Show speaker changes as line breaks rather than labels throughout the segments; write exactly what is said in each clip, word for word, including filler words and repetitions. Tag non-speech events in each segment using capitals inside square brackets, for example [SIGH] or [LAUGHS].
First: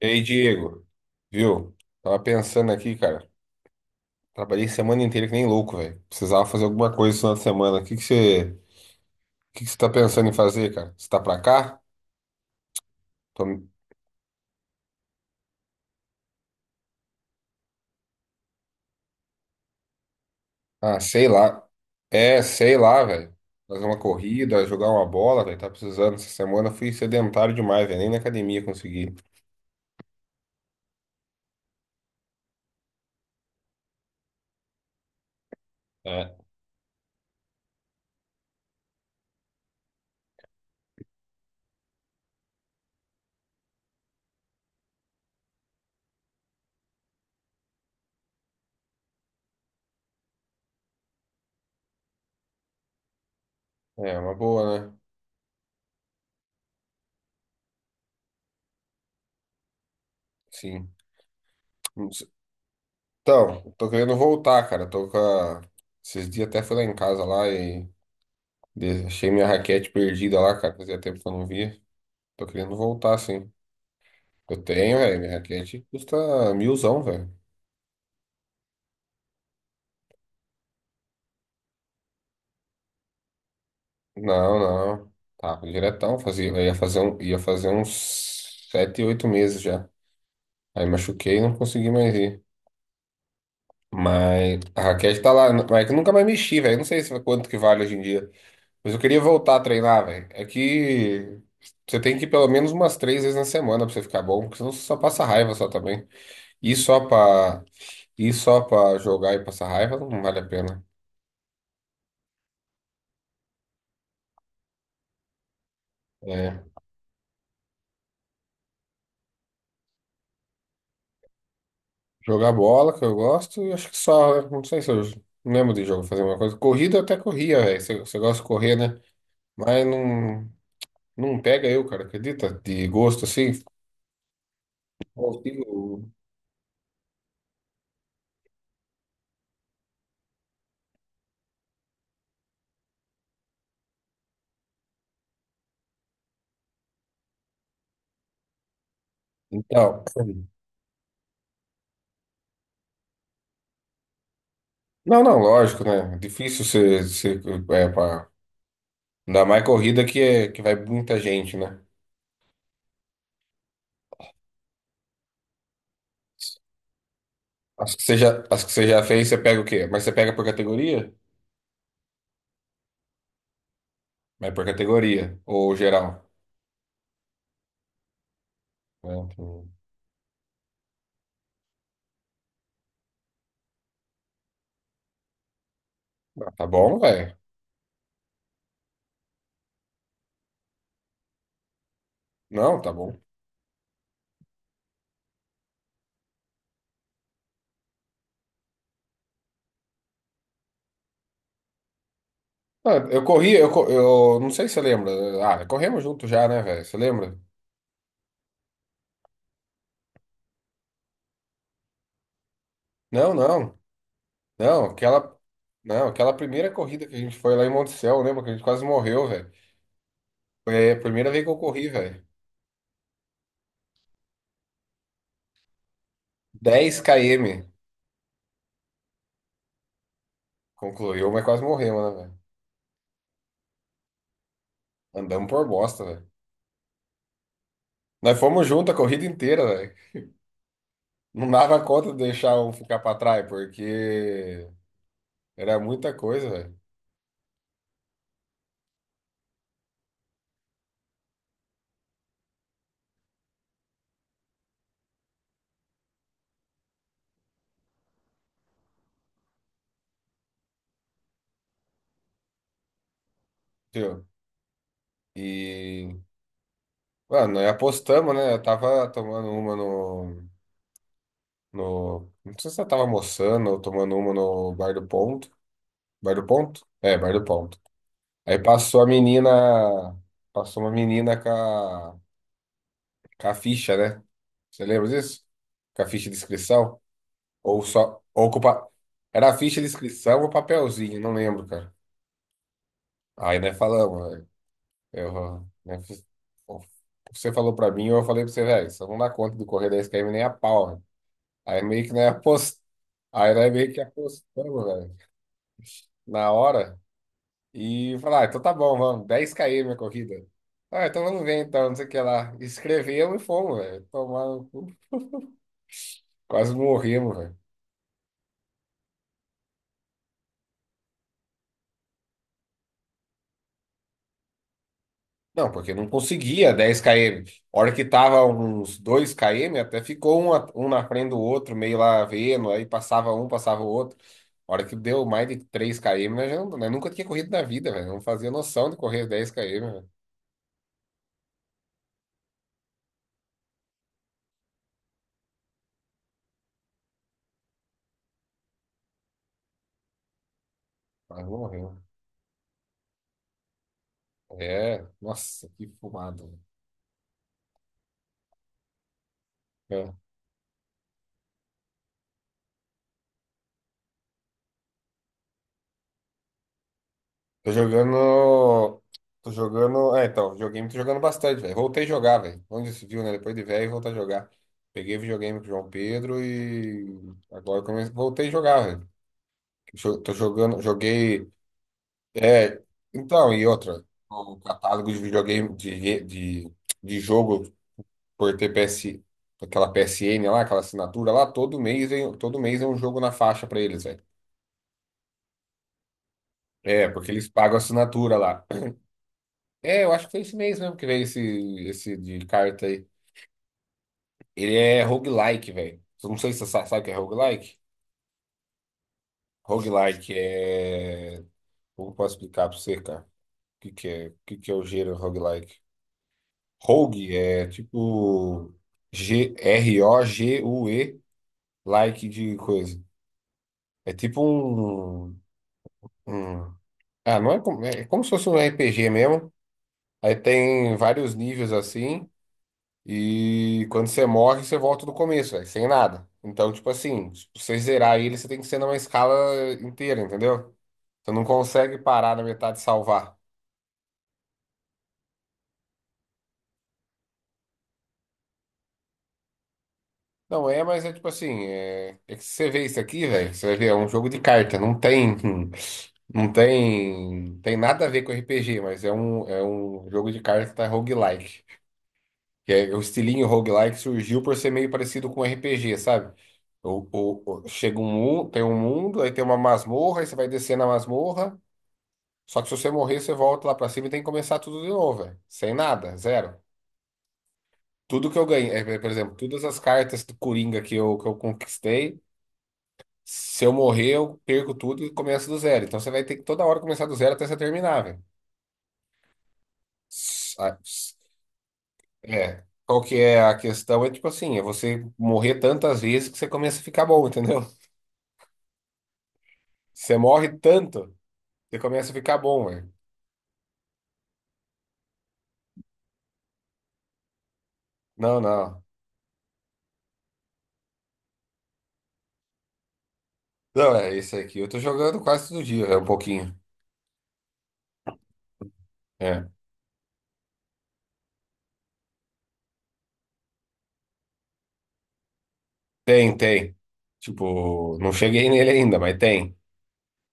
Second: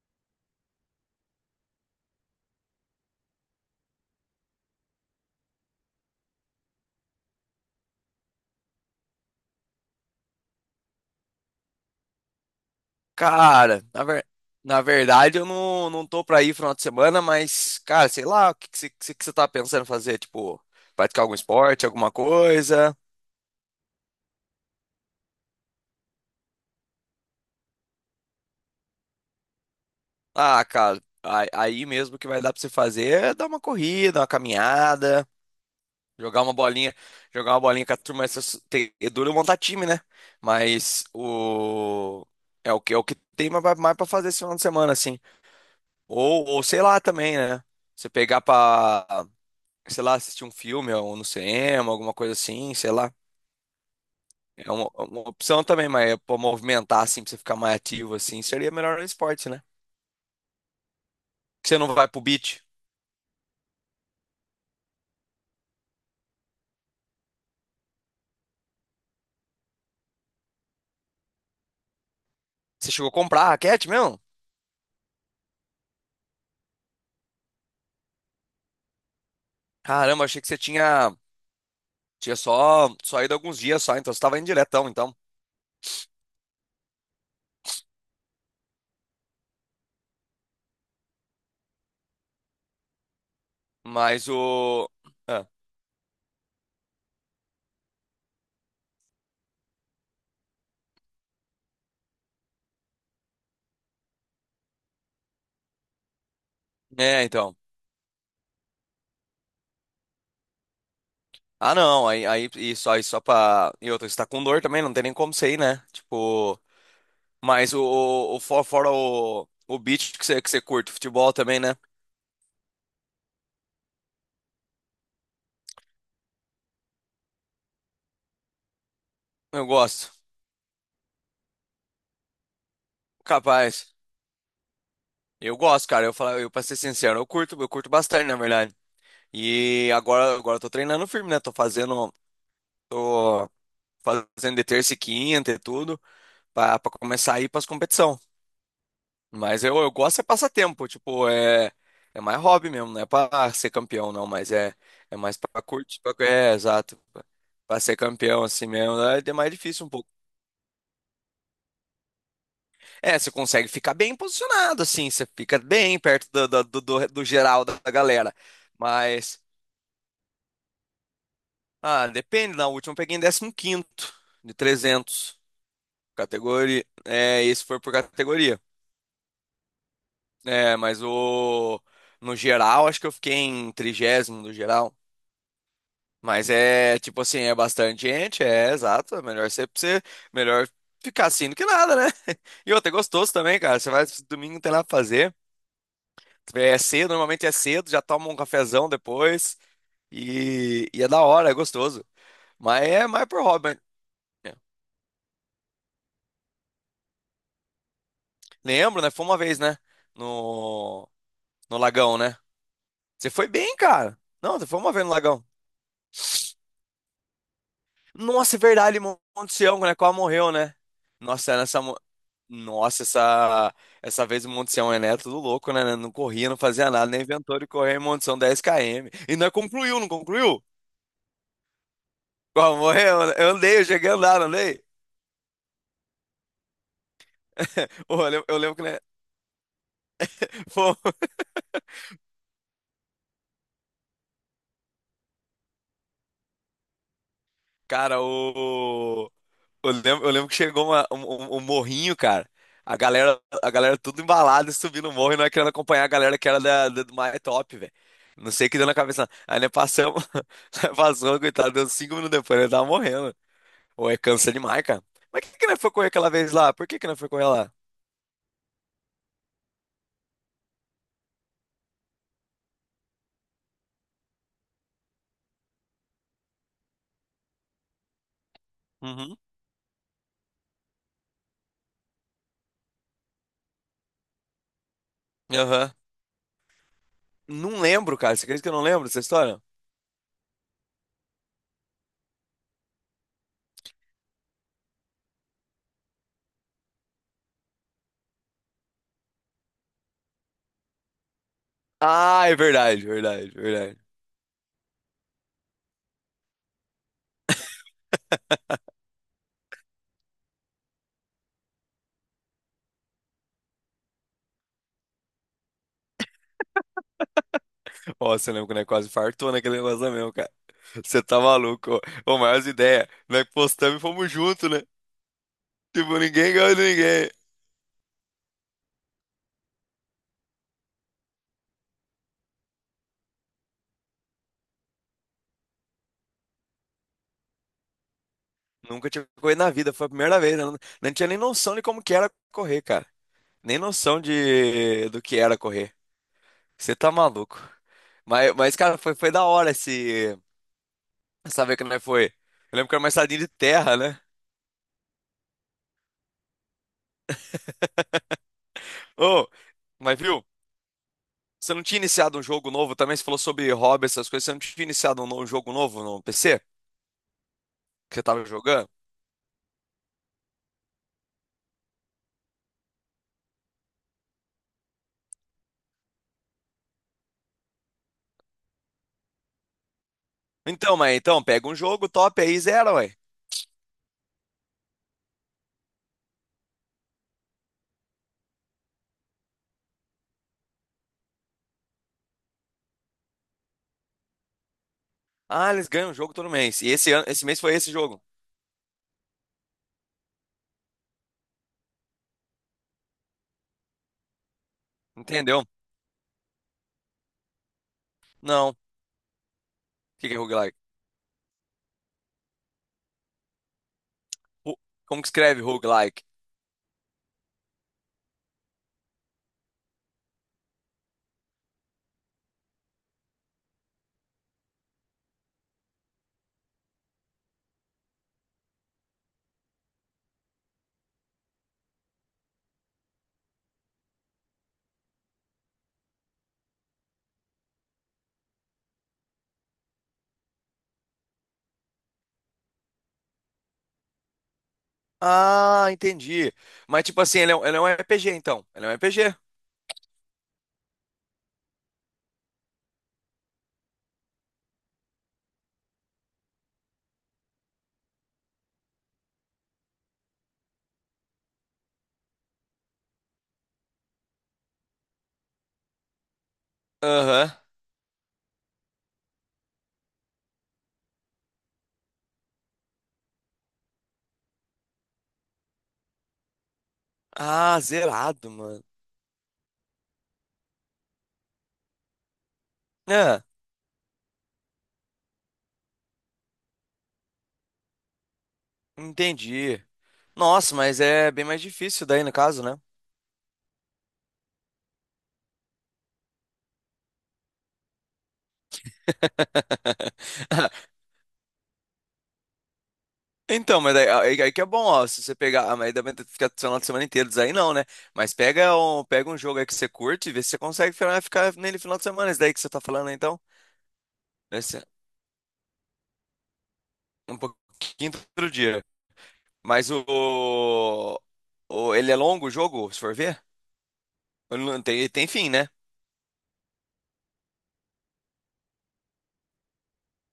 E aí, Diego, viu? Tava pensando aqui, cara. Trabalhei semana inteira que nem louco, velho. Precisava fazer alguma coisa esse final de semana. O que que você, o que que você tá pensando em fazer, cara? Você tá pra cá? Tô-
Cara, na, ver- na verdade eu não, não tô pra ir final de semana, mas, cara, sei lá, o que que você que que você tá pensando em fazer? Tipo,
Ah,
praticar
sei
algum
lá.
esporte, alguma
É, sei
coisa?
lá, velho. Fazer uma corrida, jogar uma bola, velho. Tá precisando. Essa semana eu fui sedentário demais, velho. Nem na academia consegui.
Ah, cara, aí, aí mesmo que vai dar pra você fazer é dar uma corrida, uma caminhada,
É.
jogar uma bolinha, jogar uma bolinha com a turma. Essas, tem, é duro montar time, né? Mas o. É o que, é o que tem mais pra mais pra fazer esse final de semana, assim. Ou, ou sei lá também, né? Você pegar pra, sei lá, assistir um filme ou no cinema, alguma coisa assim, sei lá.
É, uma
É uma,
boa, né?
é uma opção também, mas é pra movimentar, assim, pra você ficar mais ativo, assim, seria melhor no esporte, né?
Sim.
Você não vai
Não
pro
sei-
beach.
Então, eu tô querendo voltar, cara. Tô com a... Esses dias até fui lá em casa lá e De- achei minha raquete perdida lá, cara. Fazia tempo que eu não via. Tô querendo
Você chegou a
voltar,
comprar a
sim.
raquete mesmo?
Eu tenho, velho. Minha raquete custa milzão, velho.
Caramba, achei que você tinha, tinha só, só ido alguns dias só, então você tava indo
Não,
diretão,
não.
então.
Tá, diretão. Fazia, eu ia fazer, um, ia fazer uns sete, oito meses já. Aí machuquei e não consegui mais ir.
Mas
Mas a
o.
raquete tá
ah,
lá. Mas é que eu nunca mais mexi, velho. Não sei se é quanto que vale hoje em dia. Mas eu queria voltar a treinar, velho. É que você tem que ir pelo menos umas três vezes na semana pra você ficar bom, porque senão você só passa raiva só também. E só
É, então.
pra, e só pra jogar e passar raiva não vale a pena.
Ah, não, aí, aí, e só, e só pra. E outra, você tá com dor também, não tem nem como você ir, né? Tipo.
É,
Mas o, o, o fo- fora o, o beat que você, que você curte, futebol também, né?
jogar bola, que eu gosto, eu acho que só, né? Não sei se eu não lembro de jogo fazer uma coisa. Corrida eu até corria, velho. Você você gosta de correr, né?
Eu
Mas
gosto.
não, não pega eu, cara, acredita? De gosto assim.
Capaz. Eu gosto,
Consigo.
cara. Eu falo, eu pra ser sincero, eu curto, eu curto bastante, na verdade. E agora, agora eu tô treinando firme, né? Tô fazendo, tô fazendo de terça e quinta e tudo, pra, pra começar a ir pras competição. Mas eu, eu
Então.
gosto é passatempo, tipo, é, é mais hobby mesmo, não é pra ser campeão, não, mas é, é
Não,
mais
não,
pra
lógico,
curtir, pra,
né?
é,
Difícil
exato.
você,
Pra
você
pra
é,
ser
pra,
campeão assim mesmo, é é
ainda
mais
mais
difícil um
corrida
pouco.
que, é, que vai muita gente, né?
É, você consegue ficar bem posicionado, assim, você fica bem perto do, do, do, do- do geral da da
As que você
galera.
já, as que você já fez, você
Mas,
pega o quê? Mas você pega por categoria?
ah, depende, na última eu peguei em décimo quinto
Mas
de
por categoria,
trezentos,
ou geral?
categoria, é, esse foi por categoria.
Né? Então,
É, mas o, no geral, acho que eu fiquei em trigésimo no geral.
ah,
Mas
tá bom,
é, tipo
velho.
assim, é bastante gente, é, exato, é melhor você, você- melhor ficar assim do que nada, né? [LAUGHS] E
Não,
outra,
tá
é
bom.
gostoso também, cara, você vai, domingo não tem nada pra fazer. É cedo, normalmente é cedo, já toma um cafezão depois. E, e é da hora, é gostoso. Mas
Ah,
é
eu
mais por
corri,
hobby.
eu,
mas-
co- Eu não
é,
sei se você lembra. Ah, corremos junto já, né, velho? Você lembra?
Lembro, né? Foi uma vez, né? No, no Lagão, né? Você
Não,
foi bem,
não.
cara. Não, você foi
Não,
uma vez no
aquela.
Lagão.
Não, aquela primeira corrida que a gente foi lá em Monticello, lembra que a
Nossa, é
gente quase
verdade, Mon-
morreu, velho?
Monte Sião, né? Quase morreu, né?
Foi a primeira vez que
Nossa, é
eu
nessa.
corri,
mo-
velho.
Nossa, essa, essa vez o Monte Sião é neto, tudo louco, né? Né, não corria, não fazia
dez
nada, nem inventou
km.
de correr em Monte Sião dez quilômetros. E não concluiu, não concluiu?
Concluiu, mas quase morremos, né, velho?
Quase morreu, né? eu andei, eu cheguei a andar, não andei.
Andamos por bosta, velho.
Ô, eu
Nós
lembro, eu
fomos
lembro que,
junto a
né?
corrida inteira, velho.
Pô,
Não dava conta de deixar um ficar pra trás, porque era muita coisa, velho.
cara, o. eu lembro, eu lembro que chegou uma- um, um- um morrinho, cara. A galera, a galera tudo embalada, subindo o morro e nós querendo acompanhar a galera que era da, da- do My Top, velho. Não sei o que deu na cabeça. Aí nós passamos, [LAUGHS] nós passamos, coitado, deu cinco minutos depois, ele tava morrendo. Ou é
Entendeu?
cansa demais, cara. Mas por que que nós foi correr
E
aquela vez lá? Por que que nós foi correr
ah, nós
lá?
apostamos, né? Eu tava tomando uma no, no. Não sei se eu tava almoçando ou tomando uma no Bar do Ponto. Bar do Ponto? É, Bar do Ponto. Aí passou a
Uhum.
menina. Passou uma menina com a, com a ficha, né? Você lembra disso?
Aham.
Com a ficha de inscrição?
Não
Ou
lembro,
só.
cara. Você
Ou com o
acredita que eu não
pa-
lembro dessa
Era a
história?
ficha de inscrição ou papelzinho, não lembro, cara. Aí nós falamos, velho. Eu, né, fiz- o que Você falou pra mim, eu falei pra você, velho, só não dá conta do correr dez quilômetros nem a pau. Aí meio que, né,
Ah, é
apost...
verdade, verdade,
Aí nós meio
verdade.
que apostamos, velho, na hora. E falar, ah, então tá bom, vamos, dez km a corrida. Ah, então vamos ver então, não sei o que lá. Escrevemos e fomos, velho. Tomaram, no cu. Quase morremos, velho.
Ó, você lembra quando é quase fartou naquele negócio lá mesmo, cara. Você tá maluco, ó. Ô, maiores ideia. Nós postamos e fomos juntos, né?
Não, porque não
Tipo, ninguém
conseguia
ganhou de
dez
ninguém.
km A hora que tava uns dois km até ficou um, a- um na frente do outro, meio lá vendo, aí passava um, passava o outro. A hora que deu mais de três km nós, já não- nós nunca tinha corrido na vida, velho. Não fazia noção de
Nunca
correr
tinha
dez
corrido
km
na vida, foi a
velho.
primeira vez, né? Não, não tinha nem noção de como que era correr, cara. Nem noção de do que era correr. Você tá maluco. Mas, mas cara, foi, foi da hora esse...
Quase
essa vez que
morremos.
nós foi. Eu lembro que era uma estradinha de terra, né?
É, nossa, que fumado.
Ô,
É.
mas viu? Você não tinha iniciado um jogo novo também? Você falou sobre hobby, essas coisas. Você não tinha iniciado um no- um jogo novo no P C?
Tô
que você tava jogando?
jogando. Tô jogando. É, então, videogame tô jogando bastante, velho. Voltei a jogar, velho. Onde se viu, né? Depois de velho, voltar a jogar. Peguei videogame com o João Pedro e agora eu comecei... voltei a jogar, velho. Jo- Tô jogando,
Então, mas então,
joguei.
pega um jogo top aí,
É,
zero, ué.
então, e outra. O catálogo de videogame, de, re- de, de jogo por T P S, aquela P S N lá, aquela assinatura lá, todo mês, vem- todo mês é um jogo na faixa pra eles, velho.
Ah, eles ganham um jogo todo mês. E
É,
esse ano,
porque
esse
eles
mês foi
pagam
esse jogo.
assinatura lá. É, eu acho que foi esse mês mesmo que veio esse, esse de carta aí. Ele é
Entendeu?
roguelike, velho. Eu não sei se você sa- sabe o que é roguelike.
Não. O que
Roguelike
que é roguelike?
é. Como posso explicar pra você, cara? O que que é, o que que é
Ru-
o gênero
Como que escreve
roguelike?
roguelike?
Rogue é tipo G R-O-G-U-E, like de coisa. É tipo um, um- Ah, não é como... é como se fosse um R P G mesmo. Aí tem vários níveis assim. E quando você morre, você volta do começo, velho, sem nada. Então, tipo assim, se você zerar ele, você tem que ser numa escala inteira, entendeu? Você não consegue parar na metade e salvar.
Ah, entendi. Mas tipo assim, ele é, um- ele é um R P G, então. Ele é um R P G.
Não é, mas é tipo assim, é, é que se você vê isso aqui, velho, você vai ver, é um jogo de carta, não tem, [LAUGHS] não tem, tem nada a ver com R P G, mas é um, é um jogo de carta roguelike. Que é, o estilinho roguelike surgiu por ser meio parecido com R P G, sabe? O,
Aham.
o, o- chega um mundo, tem um mundo, aí tem uma masmorra, aí você vai descer na masmorra. Só que se você morrer, você volta lá pra cima e tem que começar tudo de novo, velho. Sem nada, zero.
Ah,
Tudo que eu
zerado,
ganhei, é,
mano.
é, por exemplo, todas as cartas do Coringa que eu, que eu conquistei,
É,
se eu morrer, eu perco tudo e começo do zero. Então você vai ter que toda hora começar do zero até você terminar, velho.
entendi.
S- a-
Nossa, mas
s-
é bem mais difícil daí no
É.
caso, né?
Qual que é a questão? É tipo assim, é você morrer tantas vezes que você começa a ficar bom, [LAUGHS] entendeu? Você morre
[LAUGHS]
tanto, você começa a ficar bom, velho.
Então, mas aí, aí- aí que é bom, ó. Se você pegar. ah, Mas aí dá pra ficar do final de semana inteiro, isso aí não, né? Mas
Não,
pega
não.
um, pega um jogo aí que você curte e vê se você consegue ficar ficar nele final de semana. Isso daí que você tá falando, né, então.
Não, é esse aqui. Eu tô
Esse,
jogando quase todo dia, é um pouquinho.
um pouquinho do outro dia.
É.
Mas o, o- Ele é longo o jogo, se for ver? Ele não Tem, tem fim, né?
Tem, tem. Tipo, não cheguei nele ainda, mas tem.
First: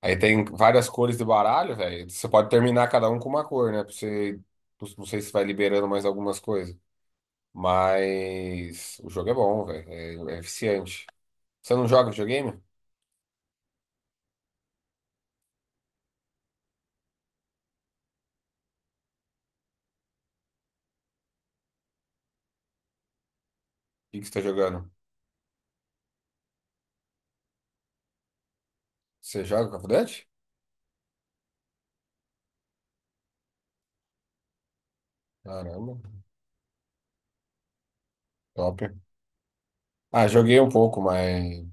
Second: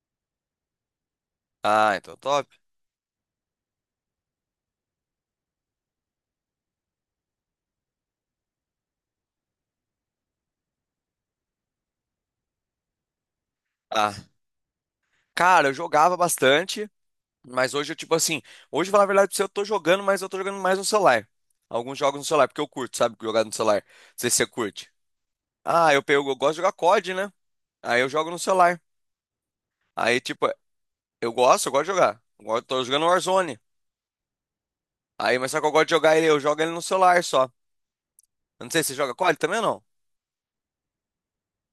Aí tem várias cores de baralho,
Ah,
velho.
então
Você
top.
pode terminar cada um com uma cor, né? Pra você... Não sei se vai liberando mais algumas coisas. Mas o jogo é bom, velho. É, é eficiente. Você não joga videogame? O
Ah, cara, eu jogava bastante, mas hoje eu, tipo assim. Hoje, pra falar a verdade pra você, eu tô jogando, mas eu tô jogando mais no celular. Alguns jogos no celular, porque eu curto, sabe? Jogar no celular. Não
que que
sei
você
se
tá
você
jogando?
curte. Ah, eu pego, eu gosto de jogar C O D, né? Aí eu jogo no celular.
Você joga Call of
Aí,
Duty?
tipo, eu gosto, eu gosto de jogar. Agora eu tô jogando Warzone. Aí, mas só que eu gosto de
Caramba,
jogar ele, eu jogo ele no celular só. Eu não
top.
sei se você joga cód também ou não.
Ah, joguei um pouco, mas.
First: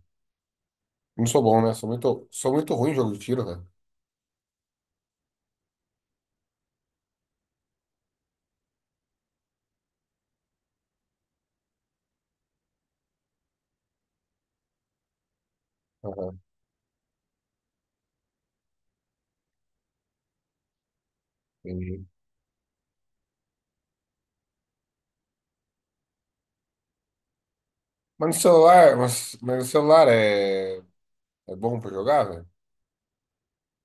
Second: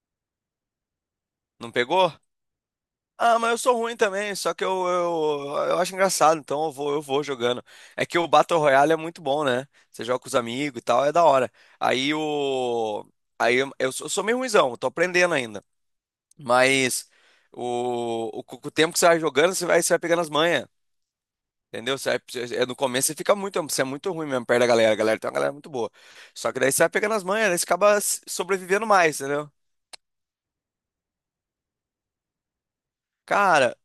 Não sou bom,
Não
né? Sou
pegou?
muito, sou muito ruim em jogo de
Ah,
tiro,
mas eu
velho.
sou ruim também, só que eu, eu, eu acho engraçado, então eu vou, eu vou jogando. É que o Battle Royale é muito bom, né? Você joga com os amigos e tal, é da hora. Aí o. Aí eu, eu sou eu sou meio ruinzão, eu tô aprendendo ainda.
Aham,
Mas o, o, com o tempo que você vai jogando, você vai, você vai pegando as manhas. Entendeu?
entendi.
Você vai- você- é, no começo você fica muito, você é muito ruim mesmo perto da galera. A galera tem uma galera muito boa. Só que daí você vai pegando as manhas, daí você acaba s-
Mas no
sobrevivendo
celular,
mais,
mas,
entendeu?
mas no celular é, é bom pra jogar, velho?
Cara,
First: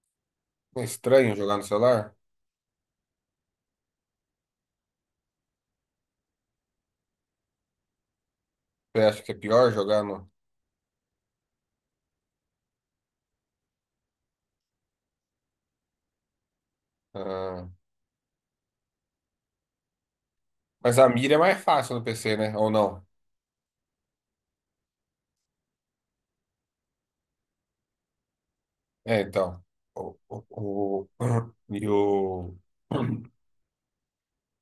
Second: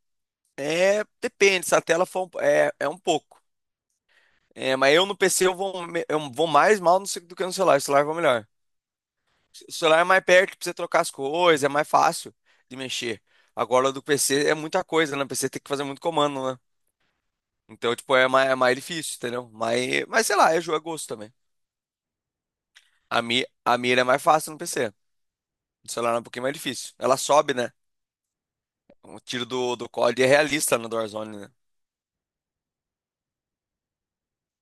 Não é
é,
estranho jogar no
depende, se a tela
celular?
for, um- é, é um pouco. É, mas eu no P C eu vou, me- eu vou mais mal no ce- do que no celular, o celular vai melhor.
Você acha que é pior
O celular
jogar
é mais
no.
perto pra você trocar as coisas, é mais fácil de mexer. Agora do P C é muita coisa, né? O P C tem que fazer muito comando, né?
Ah,
Então, tipo, é mais, é mais difícil, entendeu? Mas, mas sei lá, é jogo, é
mas a
gosto também.
mira é mais fácil no P C, né? Ou não?
A, mi, a mira é mais fácil no P C. No celular é um pouquinho mais difícil. Ela sobe, né? O
É,
tiro
então.
do, do
O,
cód é
o,
realista no
o-
Warzone, né?
[CLEARS THROAT] e o,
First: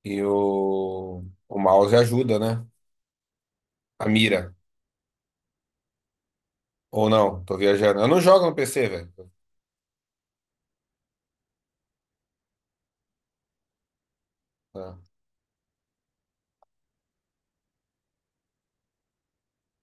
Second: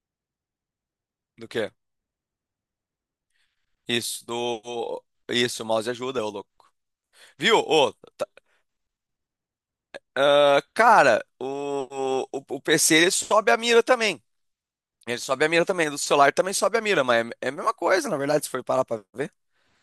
e o,
Do
o
quê?
mouse ajuda, né? A
Isso,
mira.
do. Isso, o mouse ajuda, ô louco.
Ou não? Tô
Viu? Ô,
viajando. Eu não
tá-
jogo no P C, velho.
ah, cara, o, o, o P C ele sobe a mira também.
Ah,
Ele sobe a mira também. Do celular também sobe a mira, mas é, é a mesma coisa, na verdade, se for parar pra ver.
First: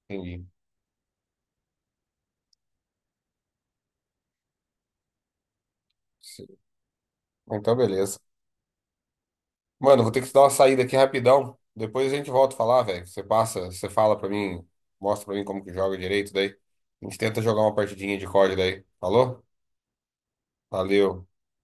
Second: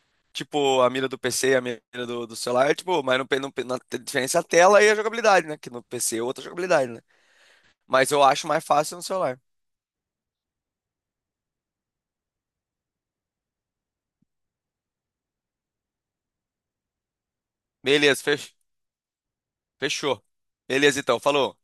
entendi.
Tipo, a mira do P C e a mira do, do celular, tipo, mas no, pe- no, pe- na a diferença é a tela e a jogabilidade, né? Que no P C é outra
Sim.
jogabilidade, né?
Então,
Mas
beleza.
eu acho mais fácil no celular.
Mano, vou ter que dar uma saída aqui rapidão. Depois a gente volta a falar, velho. Você passa, você fala pra mim, mostra pra mim como que joga direito daí. A gente tenta jogar uma partidinha
Beleza,
de
fechou.
códi daí. Falou?
Fechou. Beleza, então.
Valeu.
Falou.